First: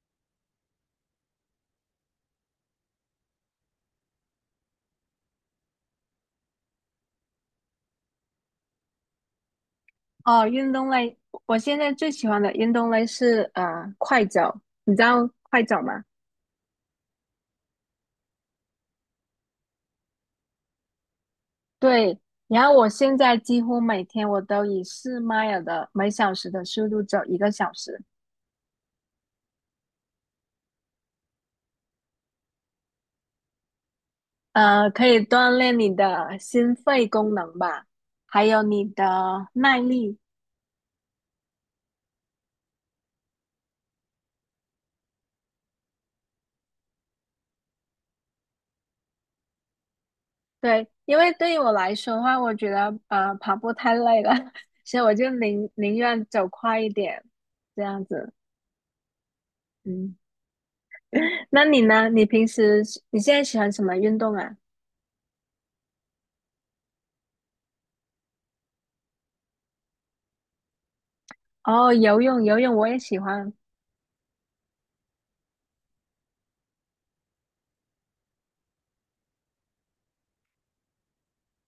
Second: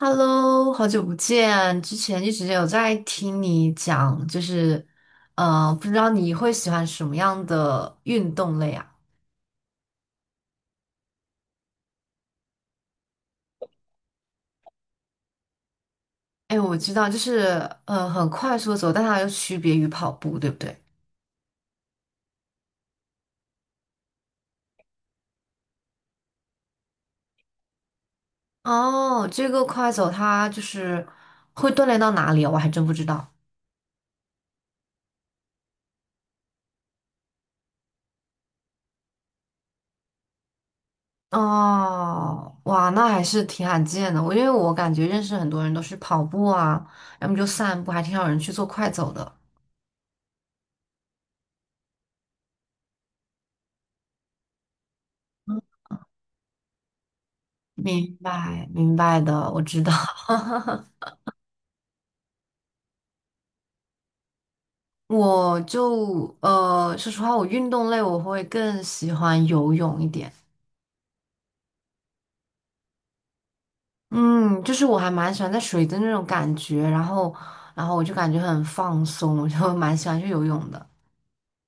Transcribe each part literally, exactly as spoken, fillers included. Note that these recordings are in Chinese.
Hello，好久不见！之前一直有在听你讲，就是，呃，不知道你会喜欢什么样的运动类啊？哦，运动类，我现在最喜欢的运动类是呃快走，你知道快走吗？哎，我知道，就是，呃，很快速的走，但它又区别于跑步，对不对？对，然后我现在几乎每天我都以四迈尔的每小时的速度走一个小时，哦，这个快走它就是会锻炼到哪里啊？我还真不知道。呃，可以锻炼你的心肺功能吧，还有你的耐力。哦，哇，那还是挺罕见的。我因为我感觉认识很多人都是跑步啊，要么就散步，还挺少人去做快走的。对，因为对于我来说的话，我觉得呃跑步太累了，所以我就嗯，宁宁愿走快一点，这样明子，白，明白的，我知道。嗯。那你呢？你平时你现在喜欢什么运动啊？我就呃，说实话，我运动类我会更喜欢游泳一点。哦，游泳，游泳我也喜欢。嗯，就是我还蛮喜欢在水的那种感觉，然后，然后我就感觉很放松，我就蛮喜欢去游泳的。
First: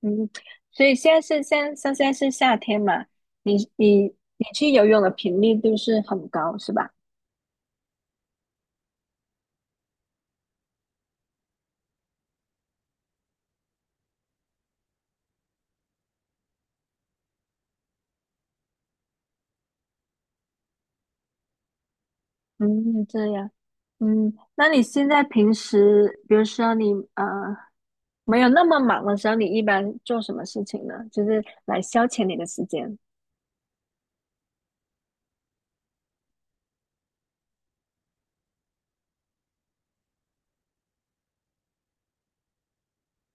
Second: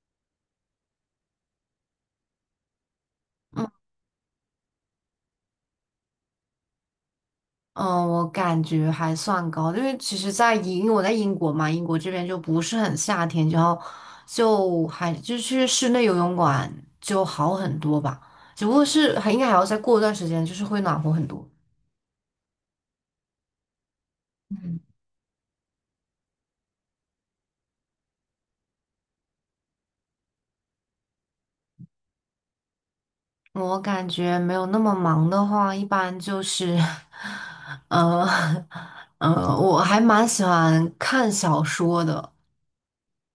嗯，所以现在是现像现在是夏天嘛？你嗯你你去游泳的频率都是很高，是吧？嗯，呃我感觉还算高，因为其实在英，因为我在英国嘛，英国这边就不是很夏天，然后就还就去室内游泳馆就好很多吧，只不过是还应该还要再过一段时间，就是会暖和很多。嗯，这样。嗯，那你现在平时，比如说你啊，没有那么忙的时候，你一般做什么事情呢？就是来消遣你的时间。我感觉没有那么忙的话，一般就是，呃，呃，我还蛮喜欢看小说的。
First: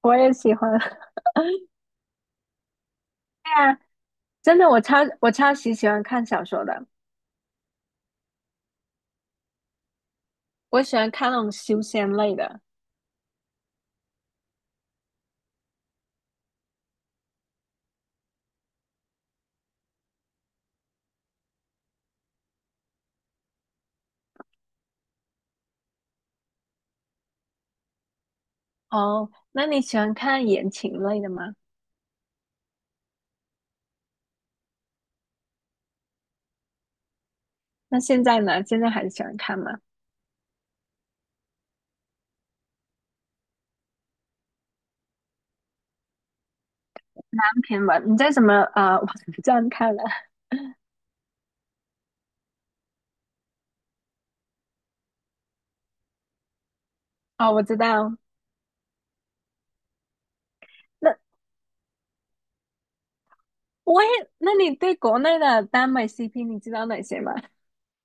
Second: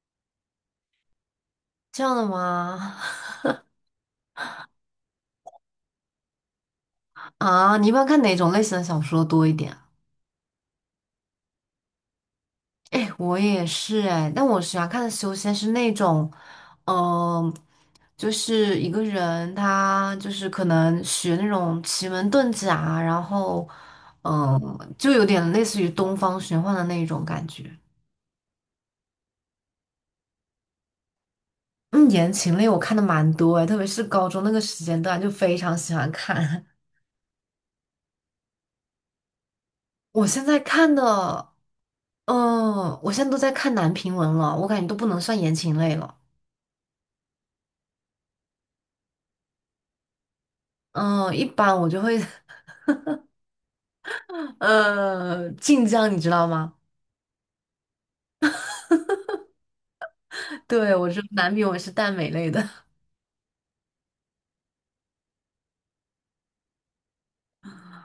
我也喜欢。这样的吗？对啊，真的，我超我超级喜欢看小说的，啊，你一般看哪种类型的小说多一点啊？我喜欢看那种修仙类的。哎，我也是哎，但我喜欢看的修仙是那种，嗯、就是一个人他就是可能学那种奇门遁甲，然后，嗯、就有点类似于东方玄幻的那一种感觉。哦，那你喜欢看言情类的吗？嗯，言情类我看的蛮多诶，特别是高中那个时间段，就非常喜欢看。那现在呢？现在还喜欢看吗？我现在看的，嗯，我现在都在看男频文了，我感觉都不能算言情类了。单篇吧，你在什么呃网站看的？嗯，一般我就会，呃，晋江，你知道吗？哦，我知道。对，我那说男频文是耽美类的，我也，那你对国内的耽美 C P 你知道哪些吗？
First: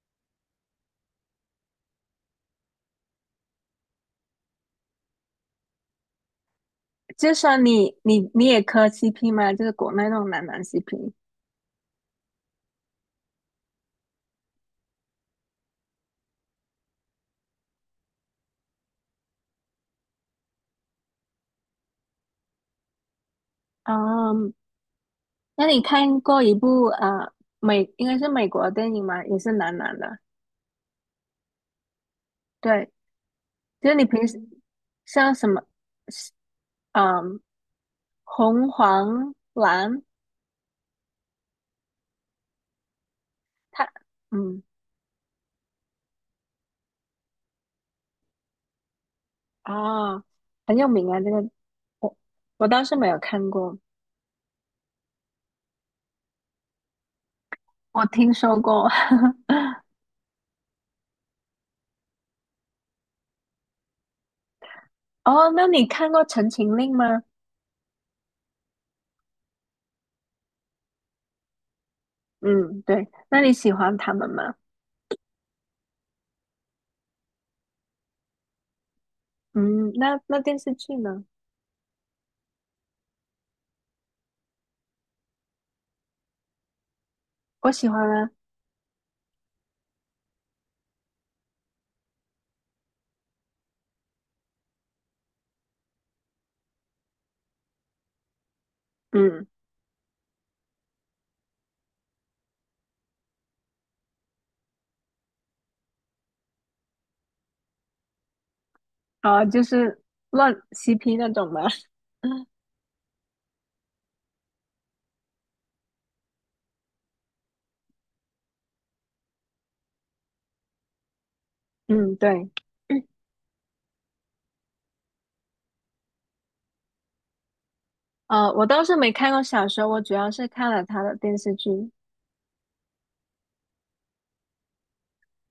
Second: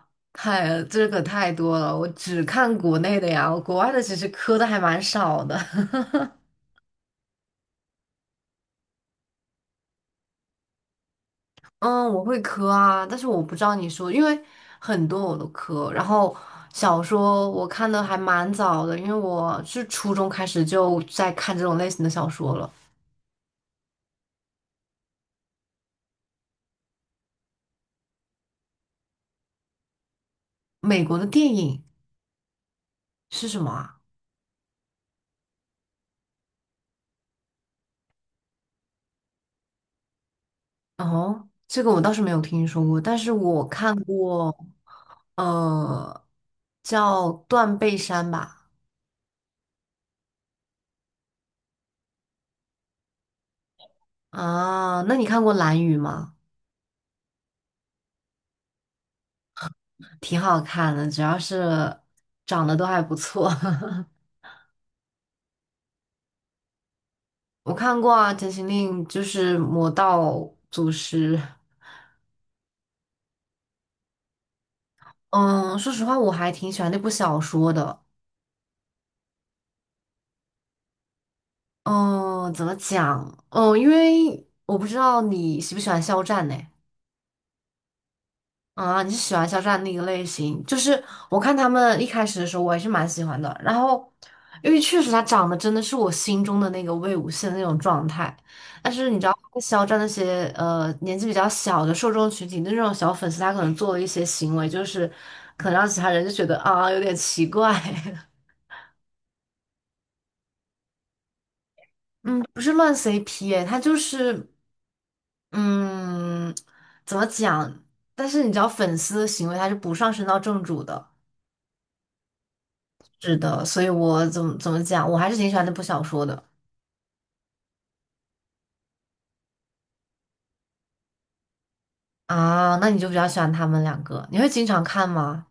太，这个太多了，我只看国内的呀，我国外的其实磕的还蛮少的。就算你你你也磕 C P 吗？就是国内那种男男 C P。嗯，我会磕啊，但是我不知道你说，因为很多我都磕。然后小说我看的还蛮早的，因为我是初中开始就在看这种类型的小说了。嗯，那你看过一部呃美应该是美国的电影吗？也是男男的。美国的电影对，是什么就是啊？你平时像什么，嗯，红黄蓝。哦，这个我倒是没有听说过，但是我他，看过，嗯，呃，叫《断背山》吧。啊，很有名啊，这个我我倒是没有看过，啊，那你看过《蓝宇》吗？我听说过。挺好看的，主要是长得都还不错。哦，那你看过《陈情令》吗？我看过啊，《减行令》就是魔道祖师。嗯，对，那你喜欢他们吗？嗯，说实话，我还挺喜欢那部小说的。嗯，那那电视剧呢？嗯，怎么讲？嗯，因为我不知道你喜不喜欢肖战呢？我喜欢啊，啊，你是喜欢肖战那个类型？就是我看他们一开始的时候，我还是蛮喜欢的。然后，因为确实他长得真的是我心中的那个魏无羡的那种状态。但是你知道，嗯，肖战那些呃年纪比较小的受众群体的那种小粉丝，他可能做了一些行为，就是可能让其他人就觉得啊有点奇怪。啊，就是乱 C P 那种吗？嗯，不是乱 C P 哎，他就是嗯怎么讲？但是你知道，粉丝的行为他是不上升到正主的。嗯，对，是的，所以我怎么怎么讲，我还是挺喜欢那部小说的呃，我倒是没看过小说，我主要是看了他的电视剧。啊。那你就比较喜欢他们两个，你会经常看吗？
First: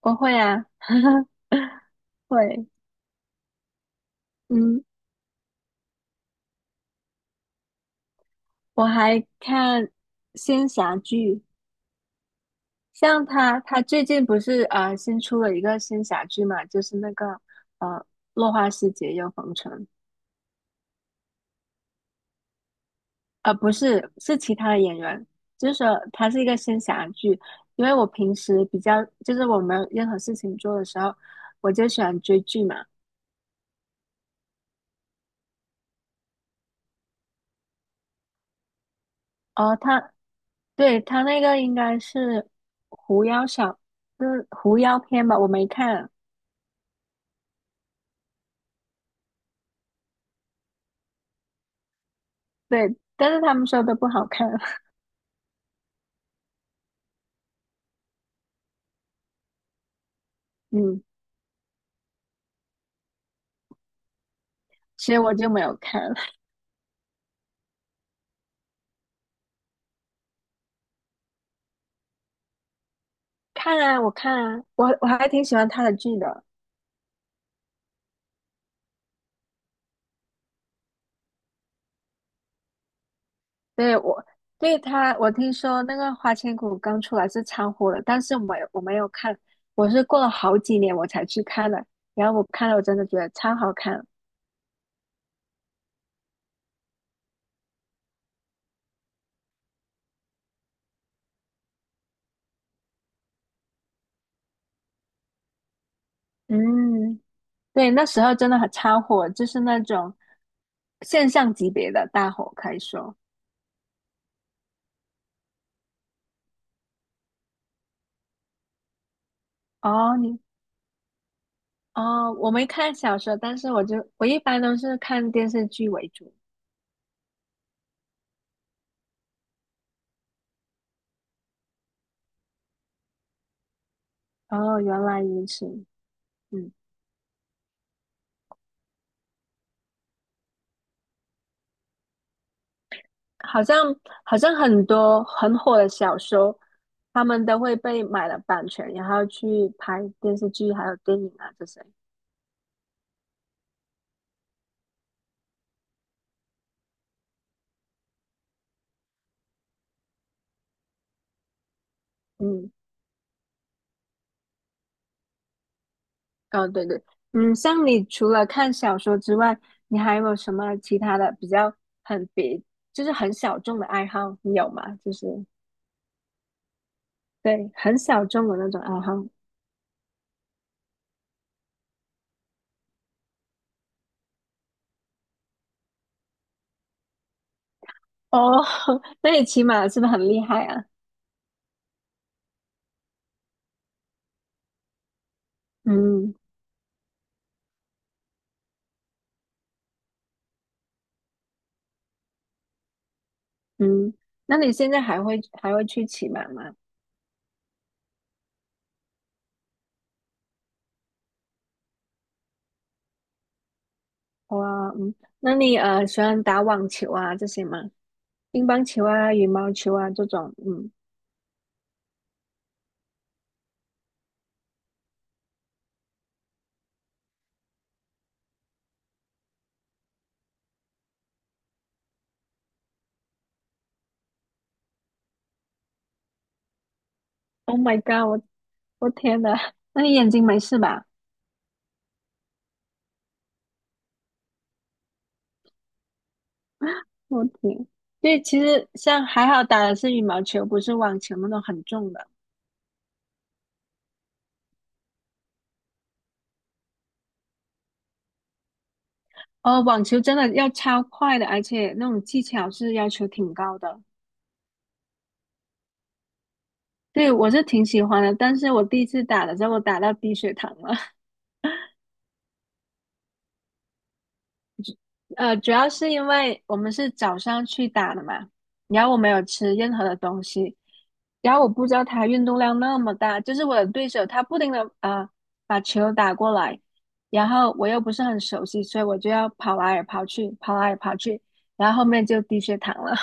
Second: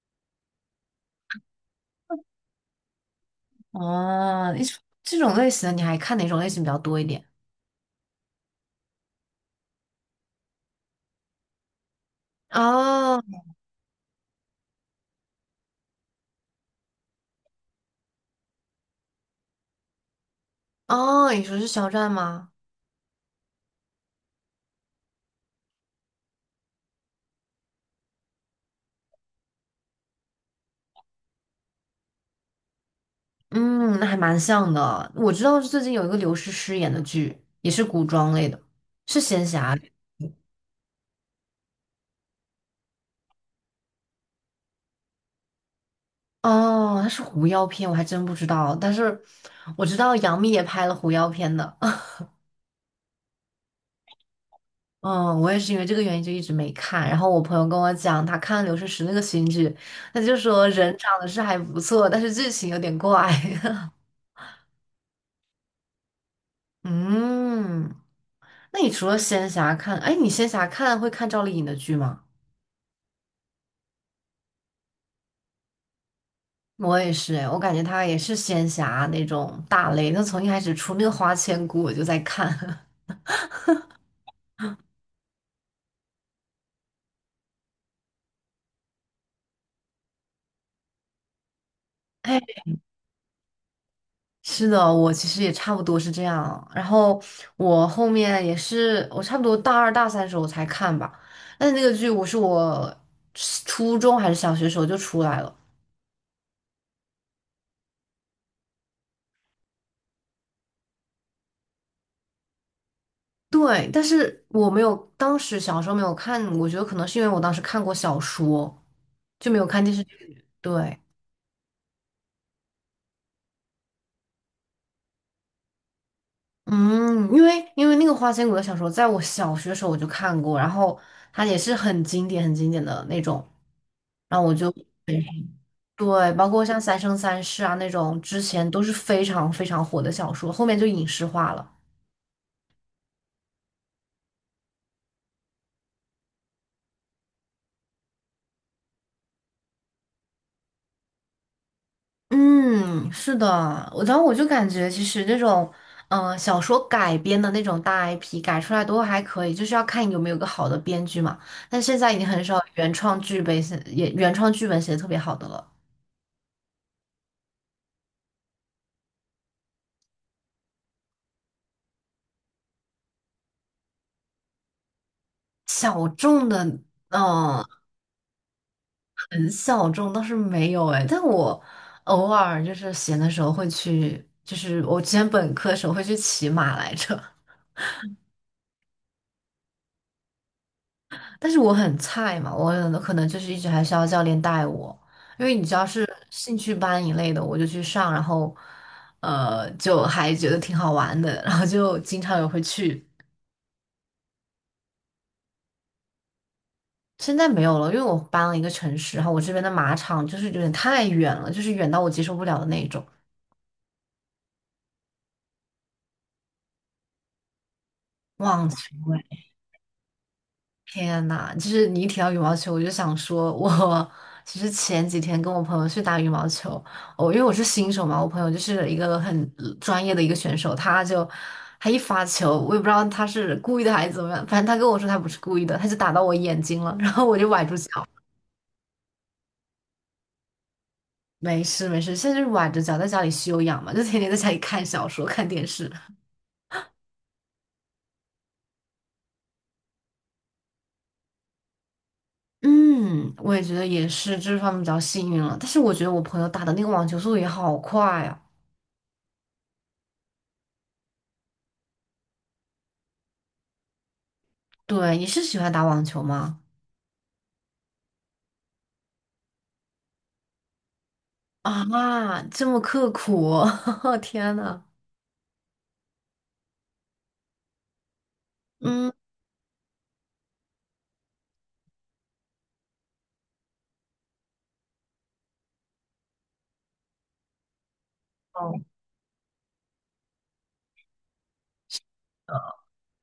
我会啊，会，哦，你嗯，这种类型的你还看哪种类型比较多一点？我还看仙侠剧，哦像他，他最近不是呃新出了一个仙侠剧嘛，就是那个呃《落花时节又逢春》，哦，你说是肖战吗？呃不是，是其他的演员，就是说他是一个仙侠剧。因为我平时比较就是我没有任何事情做的时候，我就喜欢追剧嘛。嗯，那还蛮像的。我知道最近有一个刘诗诗演的剧，也是古装类的，是仙侠哦、类他对，他那个应该是狐妖小，就是狐妖篇吧，我没看。哦，它是狐妖片，我还真不知道。但是我知道杨幂也拍了狐妖片的。对，但是他们说都不好看，嗯，我也是因为这个原因就一直没看。然后我朋友跟我讲，他看了《刘诗诗》那个新剧，他就说 人嗯，长得是还不错，但是剧情有点怪。所以我就没有看。嗯，那你除了仙侠看，哎，你仙侠看会看赵丽颖的剧吗？看啊，我看啊，我我还挺喜欢他的剧的。我也是，哎，我感觉她也是仙侠那种大类。她从一开始出那个《花千骨》，我就在看。对，我对他，我听说那个《花千骨》刚出来是超火的，但是我没有我没有看，我是过了好几年我才去看的。然后哎，我看了，我真的觉得超好看。是的，我其实也差不多是这样。然后我后面也是，我差不多大二大三时候才看吧。但是那个剧我是我初中还是小学时候就出来了。嗯，对，那时候真的很超火，就是那种现象级别的大火，可以说。对，但是我没有，当时小时候没有看，我觉得可能是因为我当时看过小说，就没有看电视哦，你剧。对，哦，我没看小说，但是我就我一般都是看电视剧为主。嗯，因为因为那个《花千骨》的小说，在我小学时候我就看过，然后它也是很经典、很经典的那种，然后我就。哦，原来如此。对，包括嗯。像《三生三世》啊那种，之前都是非常非常火的小说，后面就影视化了。好像好像很多很火的小说，他们都会被买了版权，然后去拍电视剧还有电影啊这些。嗯，是的，我然后我就感觉其实那种，嗯、小说改编的那种大 I P 改出来都还可以，就是要看有没有个好的编剧嘛。但现在已经很少嗯，原创剧本写，也原创剧本写的特别好的了。哦，对对，嗯，像你除了看小说之外，你还有没有什么其他的比较很别，就是很小众的爱好？你有吗？就是小众的，嗯、对，很小众的那种爱好。很小众倒是没有哎，但我偶尔就是闲的时候会去，就是我之前本科的时候会去骑马来着。哦，那你骑马是不是很厉害啊？但是我很菜嘛，我可能就是一直还是要教练带我，因为你知道是嗯兴趣班一类的，我就去上，然后呃就还觉得挺好玩的，然后就经常也会去。嗯，那你现在还会还会去骑马吗？现在没有了，因为我搬了一个城市，然后我这边的马场就是有点太远了，就是远到我接受不了的那种。哇，嗯，那你呃喜欢打网球啊这些吗？乒忘乓情球啊、羽毛球啊这种，嗯天呐，就是你一提到羽毛球，我就想说我，其实前几天跟我朋友去打羽毛球，我、因为我是新手嘛，我朋友就是一个很呃专业的一个选手，他就他一发球，我也不知道他是故意的还是怎么样，反正他跟我说他不是故意的，他就打到我眼睛了，然后我就崴住，Oh my 脚。god，我我天呐，那你眼睛没事吧？没事没事，现在就是崴着脚在家里休养嘛，就天天在家里看小说、看电视。我天，对，其实像还好打的是羽毛球，不是网球那种很重的。嗯，我也觉得也是这方面比较幸运了，但是我觉得我朋友打的那个网球速度也好快啊。哦，网球真的要超快的，而且那种技巧是要求挺高的。对，你是喜欢打网球吗？对，我是挺喜欢的，但是我第一次打的时候，我打到低血糖了。啊，这么刻苦，天呐。呃，主要是因为我们是早上去打的嘛，然嗯，后我没有吃任何的东西，然后我不知道他运动量那么大，就是我的对手他不停的啊把球打过来，然后我又不是很熟悉，哦所以我就要跑来跑去，跑来跑去，然后后面就低血糖了。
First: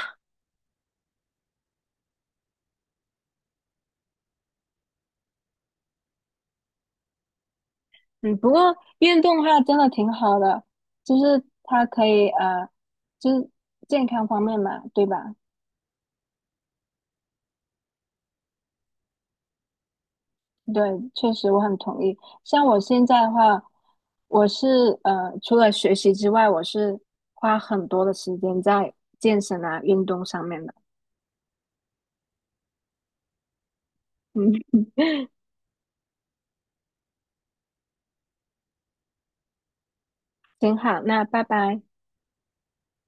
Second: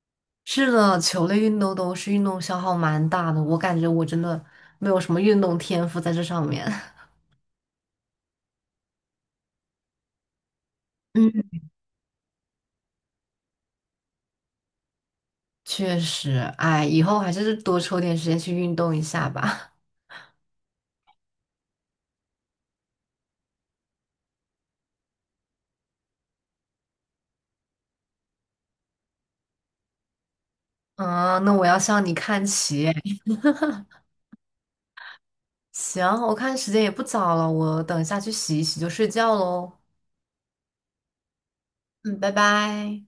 是的，球类运动都是运动消耗蛮大的，我感觉我真的没有什么运动天赋在这上面。嗯，不过运动的话真的挺好的，就 是嗯，它可以呃，就是健康方面嘛，对吧？确实，哎，以后还是多抽点时间去运动一下吧。对，确实我很同意。像我现在的话，我是呃，除了学习之外，我是花很多的时间在健身啊、运动上面的。嗯，那我要向你看齐哎嗯，行，我看时间也不早了，我等一下去洗一洗就睡觉喽。挺好，那拜拜。嗯，拜拜。